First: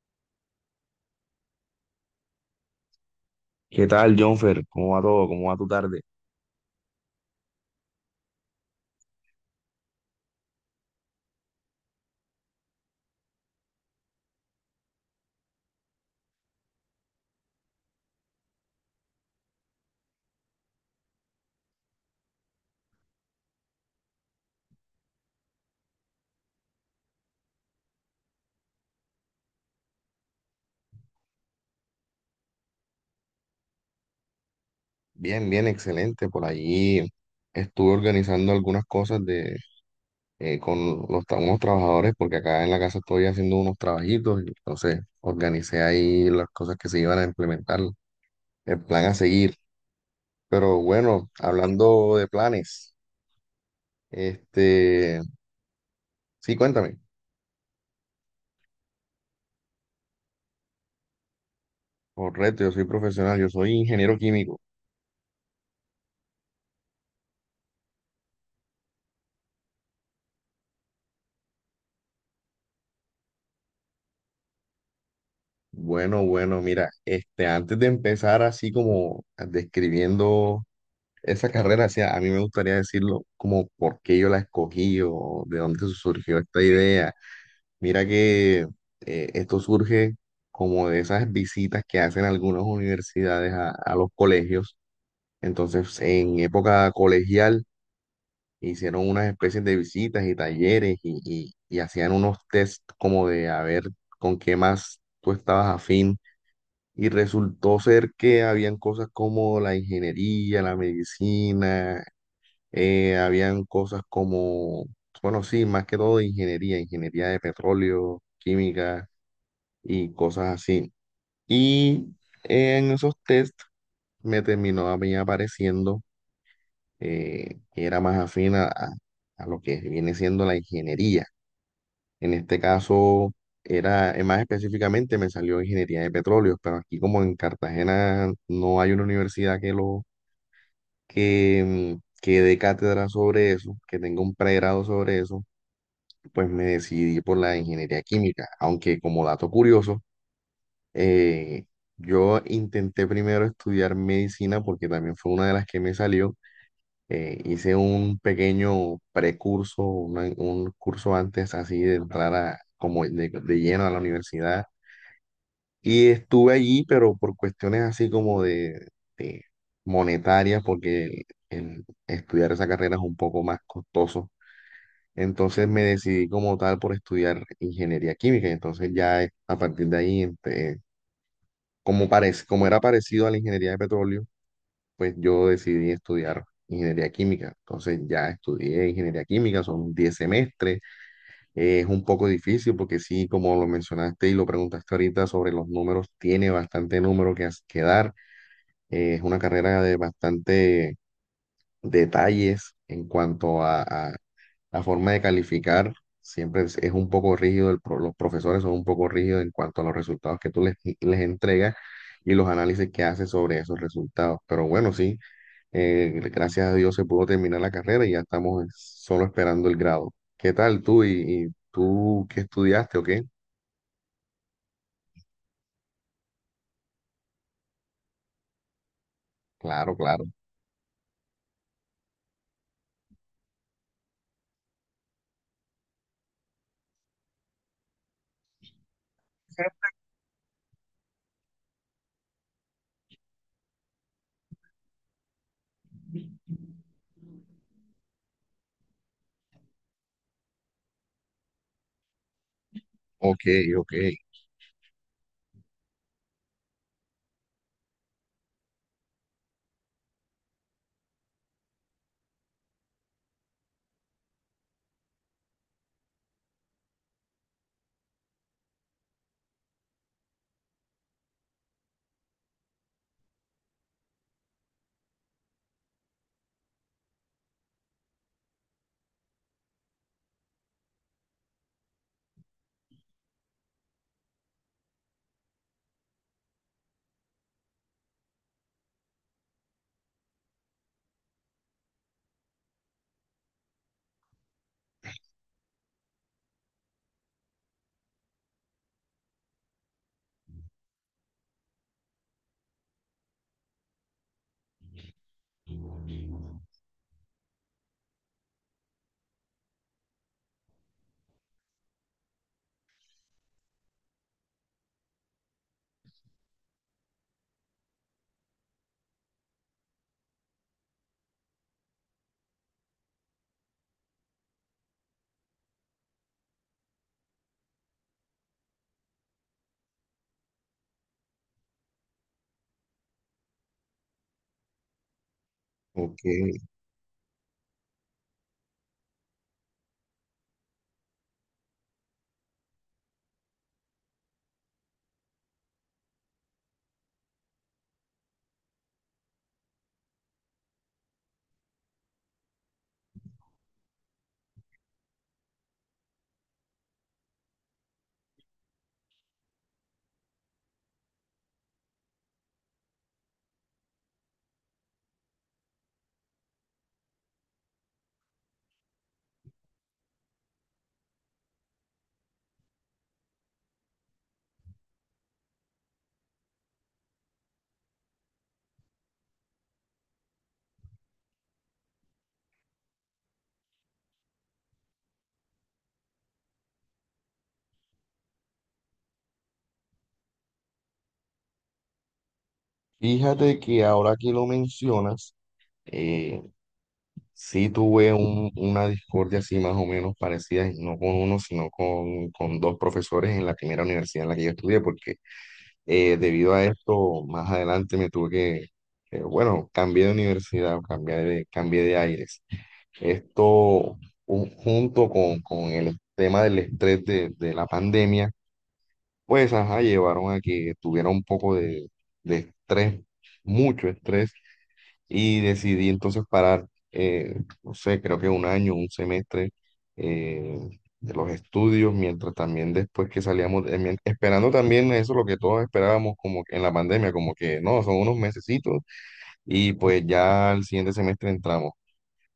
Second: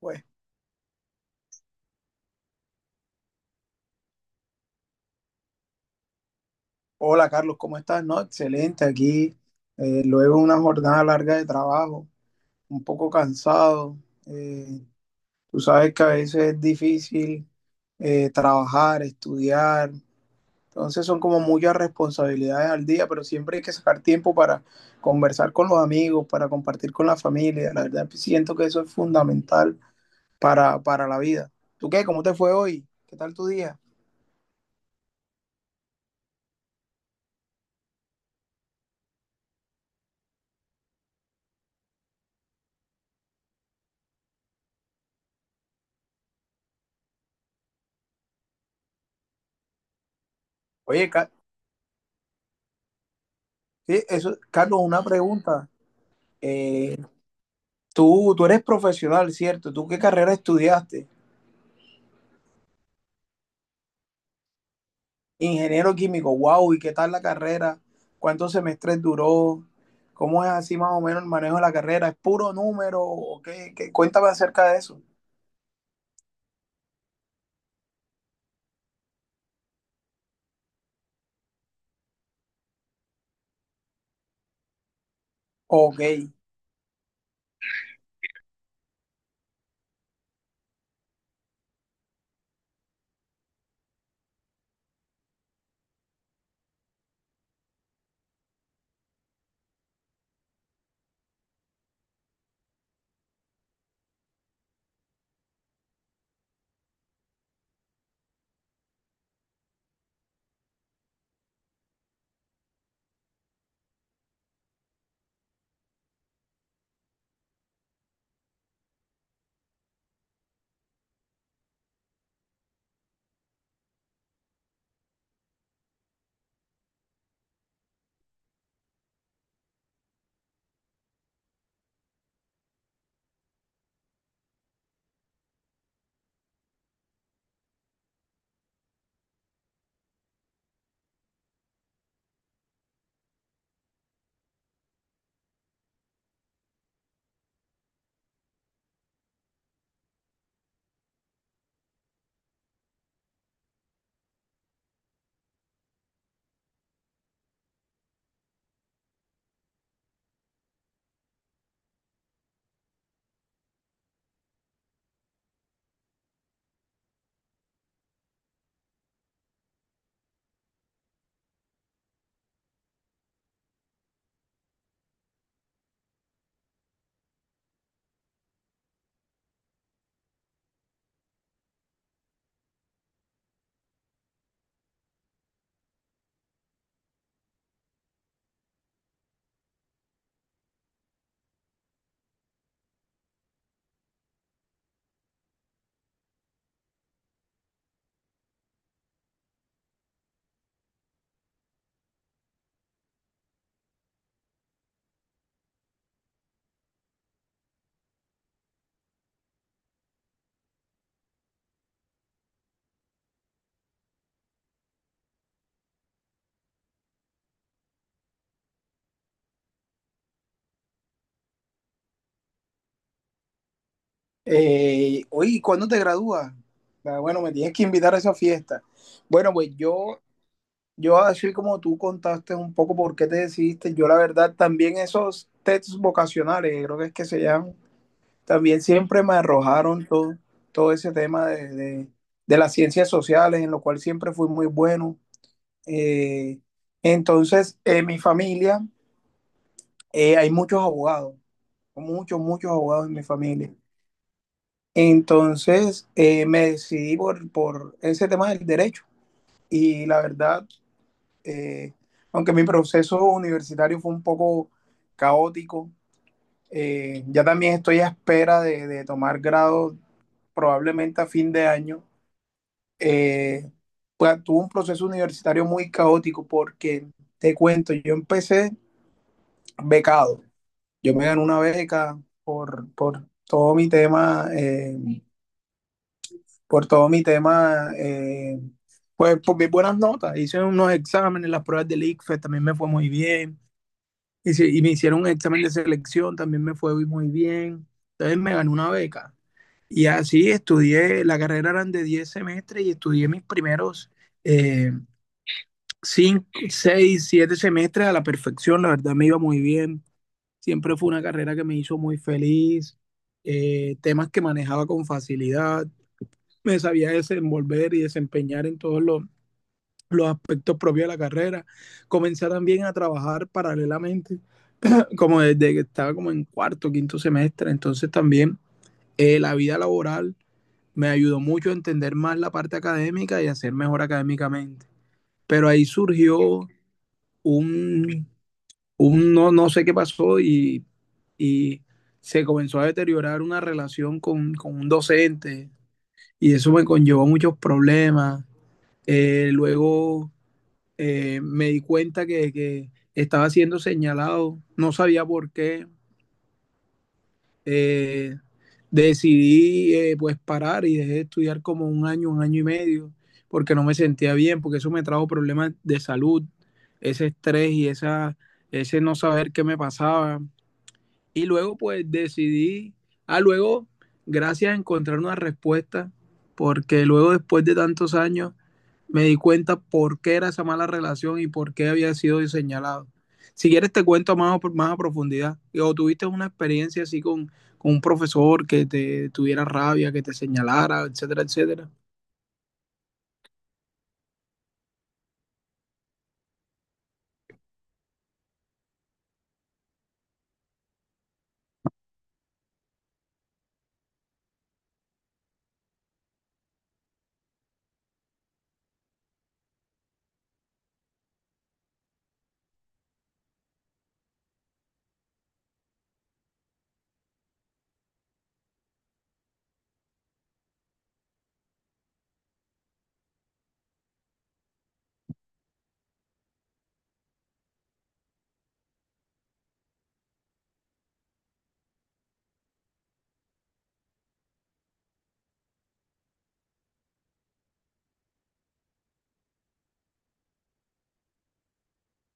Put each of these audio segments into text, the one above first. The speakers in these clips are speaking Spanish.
Pues, ¿Qué tal, Jonfer? ¿Cómo va todo? ¿Cómo va tu tarde? hola Carlos, ¿cómo estás? No, excelente, aquí luego de una jornada larga de trabajo, un poco cansado. eh, Tú sabes que a veces es difícil trabajar, estudiar, entonces son como muchas responsabilidades al día, pero siempre hay que sacar tiempo para conversar con los amigos, para compartir con la familia. La verdad, siento que eso es fundamental para la vida. ¿Tú qué? ¿Cómo te fue hoy? ¿Qué tal tu día? Bien, bien, excelente. Por allí estuve organizando algunas cosas con unos trabajadores, porque acá en la casa estoy haciendo unos trabajitos, y entonces organicé ahí las cosas que se iban a implementar, el plan a seguir. Pero Oye, bueno, Ca- hablando de planes, sí, eso, Carlos, una este, pregunta. sí, eh, cuéntame. tú eres profesional, ¿cierto? ¿Tú qué carrera estudiaste? Correcto, yo soy profesional, yo soy ingeniero químico. Ingeniero químico, wow, ¿y qué tal la carrera? ¿Cuántos semestres duró? ¿Cómo es así más o menos el manejo de la carrera? ¿Es puro número? ¿O qué? ¿Qué? Cuéntame acerca de eso. Bueno, bueno, mira, antes de empezar así como describiendo esa carrera, sí, a mí me gustaría decirlo como por qué yo la escogí o de dónde Ok. surgió esta idea. Mira que esto surge como de esas visitas que hacen algunas universidades a los colegios. Entonces, en época colegial hicieron unas especies de visitas y talleres y hacían unos test como de a ver con qué más tú estabas afín. Y resultó ser que habían cosas como la ingeniería, la medicina, habían cosas como, bueno, sí, más que todo de ingeniería, ingeniería de petróleo, química y cosas así. Y en esos test me terminó a mí apareciendo, que era más afín a lo que viene siendo la ingeniería. En este caso, más específicamente me salió ingeniería de petróleo, pero aquí como en Cartagena no hay una universidad que lo, que dé cátedra sobre eso, que tenga un pregrado sobre eso, pues me decidí por la ingeniería química, aunque como dato curioso, eh, yo intenté primero estudiar medicina porque también fue una de las que me salió. Hice un pequeño precurso, un curso antes así de entrar como de lleno a la universidad, y estuve allí, pero por cuestiones así como de monetarias, porque el estudiar esa carrera es un poco más costoso. Entonces me decidí como tal por estudiar ingeniería química. Y entonces ya, a partir de ahí, como parece, como era parecido a la ingeniería de petróleo, pues yo decidí estudiar ingeniería química. Entonces ya estudié ingeniería química, son 10 semestres. Es un poco difícil porque sí, como lo mencionaste y lo preguntaste ahorita sobre los números, tiene bastante número que dar. Es una carrera de bastante detalles en cuanto a la forma de calificar. Siempre es un poco rígido, los profesores son un poco rígidos en cuanto a los resultados que tú les entregas y los análisis que haces sobre esos resultados. Pero bueno, sí, gracias a Dios se pudo terminar la carrera y ya estamos solo esperando el grado. ¿Qué tal tú, y tú qué estudiaste o qué? Oye, ¿cuándo te gradúas? Ah, bueno, me tienes que invitar a esa fiesta. Bueno, pues Claro, yo, claro. yo así como tú contaste un poco por qué te decidiste, yo la verdad también esos tests vocacionales, creo que es que se llaman, también siempre me arrojaron todo, todo ese tema de las ciencias sociales, en lo cual siempre fui muy bueno. Eh, entonces, en mi familia hay muchos abogados, muchos abogados en mi Ok, familia. ok, Entonces, me decidí por ese tema del derecho. Y la verdad, eh, aunque mi proceso universitario fue un poco caótico, ya también estoy a espera de tomar grado probablemente a fin de año. eh, Tuve un proceso universitario muy caótico porque, te cuento, yo empecé becado. Yo me gané una beca por todo mi tema, pues por mis buenas notas. Hice unos exámenes, las pruebas del ICFES también me fue muy bien. Me hicieron un examen de selección, también me fue muy bien. Entonces me gané una beca. Y así estudié, la carrera eran de 10 semestres y estudié mis primeros eh, cinco, seis, siete semestres a la perfección, la verdad me iba muy bien. Siempre fue una carrera que me hizo muy feliz, temas que manejaba con facilidad, me sabía desenvolver y desempeñar en los aspectos propios de la carrera. Comencé también a trabajar paralelamente, como desde que estaba como en cuarto, quinto semestre, entonces también la vida laboral me ayudó mucho a entender más la parte académica y a ser mejor académicamente. Pero ahí ok. surgió un un no, no sé qué pasó y se comenzó a deteriorar una relación con un docente y eso me conllevó muchos problemas. Luego me di cuenta que estaba siendo señalado, no sabía por qué. Eh, decidí pues parar y dejé de estudiar como un año y medio, porque no me sentía bien, porque eso me trajo problemas de salud, ese estrés y esa, ese no saber qué me pasaba. Y luego pues decidí, ah, luego, gracias a encontrar una respuesta, porque luego después de tantos años me di cuenta por qué era esa mala relación y por qué había sido señalado. Si quieres te cuento más a profundidad. O tuviste una experiencia así con un profesor que te tuviera rabia, que te señalara, etcétera, etcétera. Fíjate que ahora que lo mencionas, eh, sí tuve una discordia así más o menos parecida, y no con uno, sino con dos profesores en la primera universidad en la que yo estudié, porque debido a esto, más adelante me tuve que, bueno, cambié de universidad, cambié de aires. Esto, junto con el tema del estrés de la pandemia, pues, ajá, llevaron a que tuviera un poco de estrés, mucho estrés, y decidí entonces parar, eh, no sé, creo que un año, un semestre, eh, de los estudios, mientras también después que salíamos, esperando también eso, lo que todos esperábamos, como que en la pandemia, como que no, son unos mesecitos, y pues ya al siguiente semestre entramos.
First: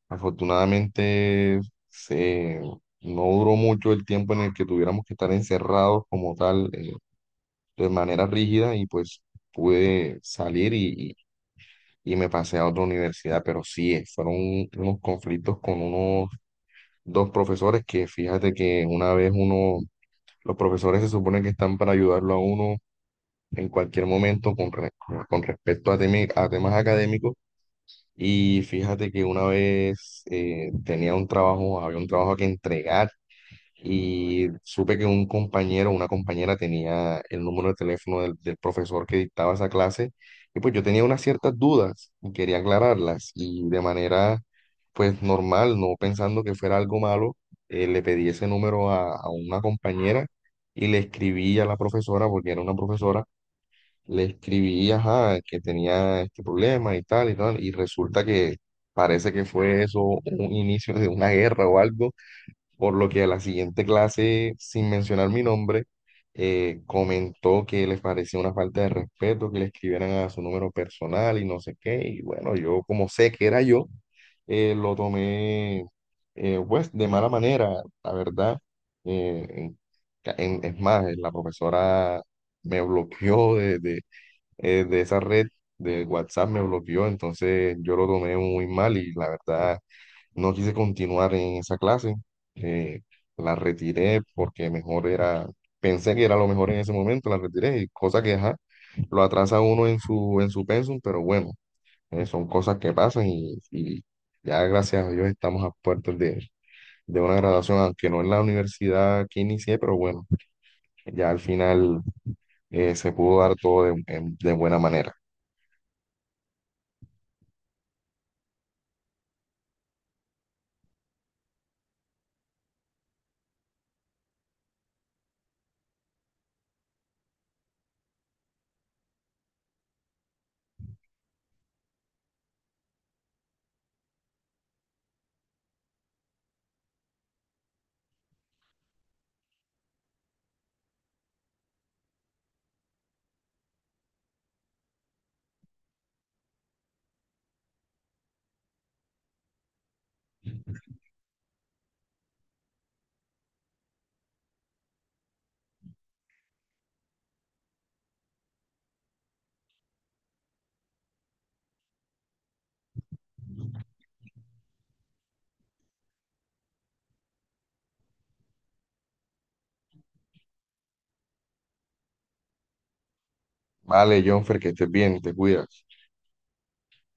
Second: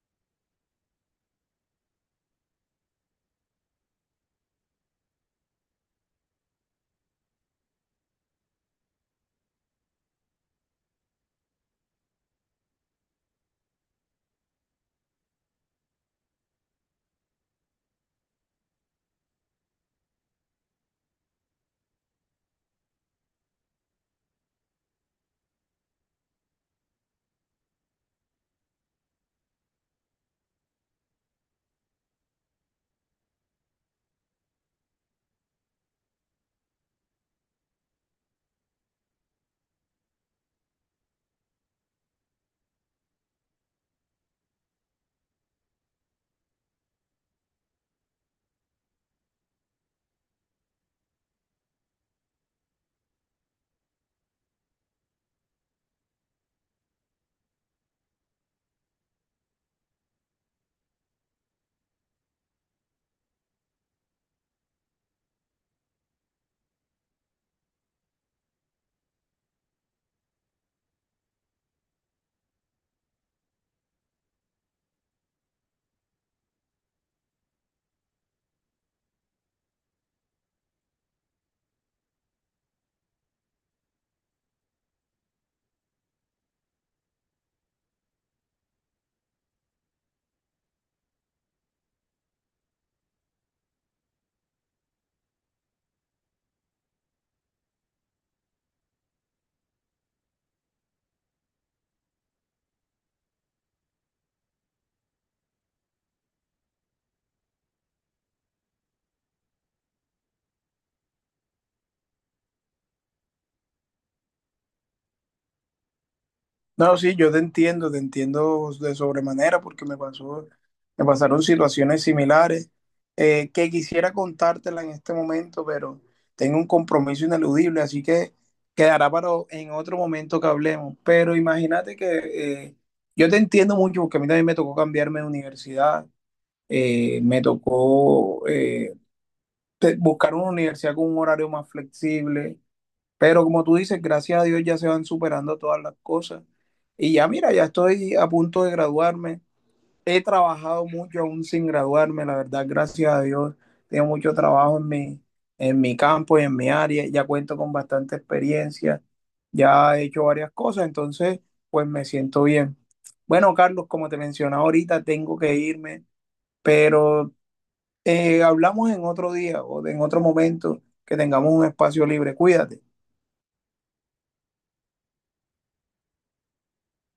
Afortunadamente se, no duró mucho el tiempo en el que tuviéramos que estar encerrados como tal, de manera rígida, y pues pude salir y me pasé a otra universidad, pero sí, fueron unos conflictos con unos dos profesores. Que fíjate que una vez los profesores se supone que están para ayudarlo a uno en cualquier momento con respecto a temas académicos. Y fíjate que una vez, había un trabajo que entregar y supe que un compañero o una compañera tenía el número de teléfono del profesor que dictaba esa clase, y pues yo tenía unas ciertas dudas y quería aclararlas y de manera pues normal, no pensando que fuera algo malo, le pedí ese número a una compañera, y le escribí a la profesora porque era una profesora, le escribí, ajá, que tenía este problema y tal y tal y resulta que... Parece que fue eso un inicio de una guerra o algo, por lo que a la siguiente clase, sin mencionar mi nombre, comentó que les parecía una falta de respeto que le escribieran a su número personal y no sé qué. Y bueno, yo como sé que era yo, lo tomé, pues, de mala manera, la verdad. Eh, en- es más, la profesora me bloqueó de esa red de WhatsApp, me bloqueó, entonces yo lo tomé muy mal y la verdad no quise continuar en esa clase, eh, la retiré porque mejor era, pensé que era lo mejor en ese momento, la retiré, y cosa que, ajá, lo atrasa uno en su, pensum, pero bueno, son cosas que pasan y ya gracias a Dios estamos a puertas de una graduación, aunque no en la universidad que inicié, pero bueno, ya al final, se pudo dar todo de buena manera. No, sí, yo te entiendo de sobremanera porque me pasó, me pasaron situaciones similares que quisiera contártela en este momento, pero tengo un compromiso ineludible, así que quedará en otro momento que hablemos. Pero imagínate que yo te entiendo mucho porque a mí también me tocó cambiarme de universidad, eh, me tocó eh, buscar una universidad con un horario más flexible, pero como tú dices, gracias a Dios ya se van superando todas las cosas. Y ya mira, ya estoy a punto de graduarme. He trabajado mucho aún sin graduarme, la verdad, gracias a Dios. Tengo mucho trabajo en en mi campo y en mi área. Ya cuento con bastante experiencia. Ya he hecho varias cosas, entonces pues me siento bien. Bueno, Carlos, como te mencionaba ahorita, tengo que irme, pero hablamos en otro día o en otro momento que tengamos un espacio libre. Cuídate. Vale, Jonfer, que estés bien, te cuidas.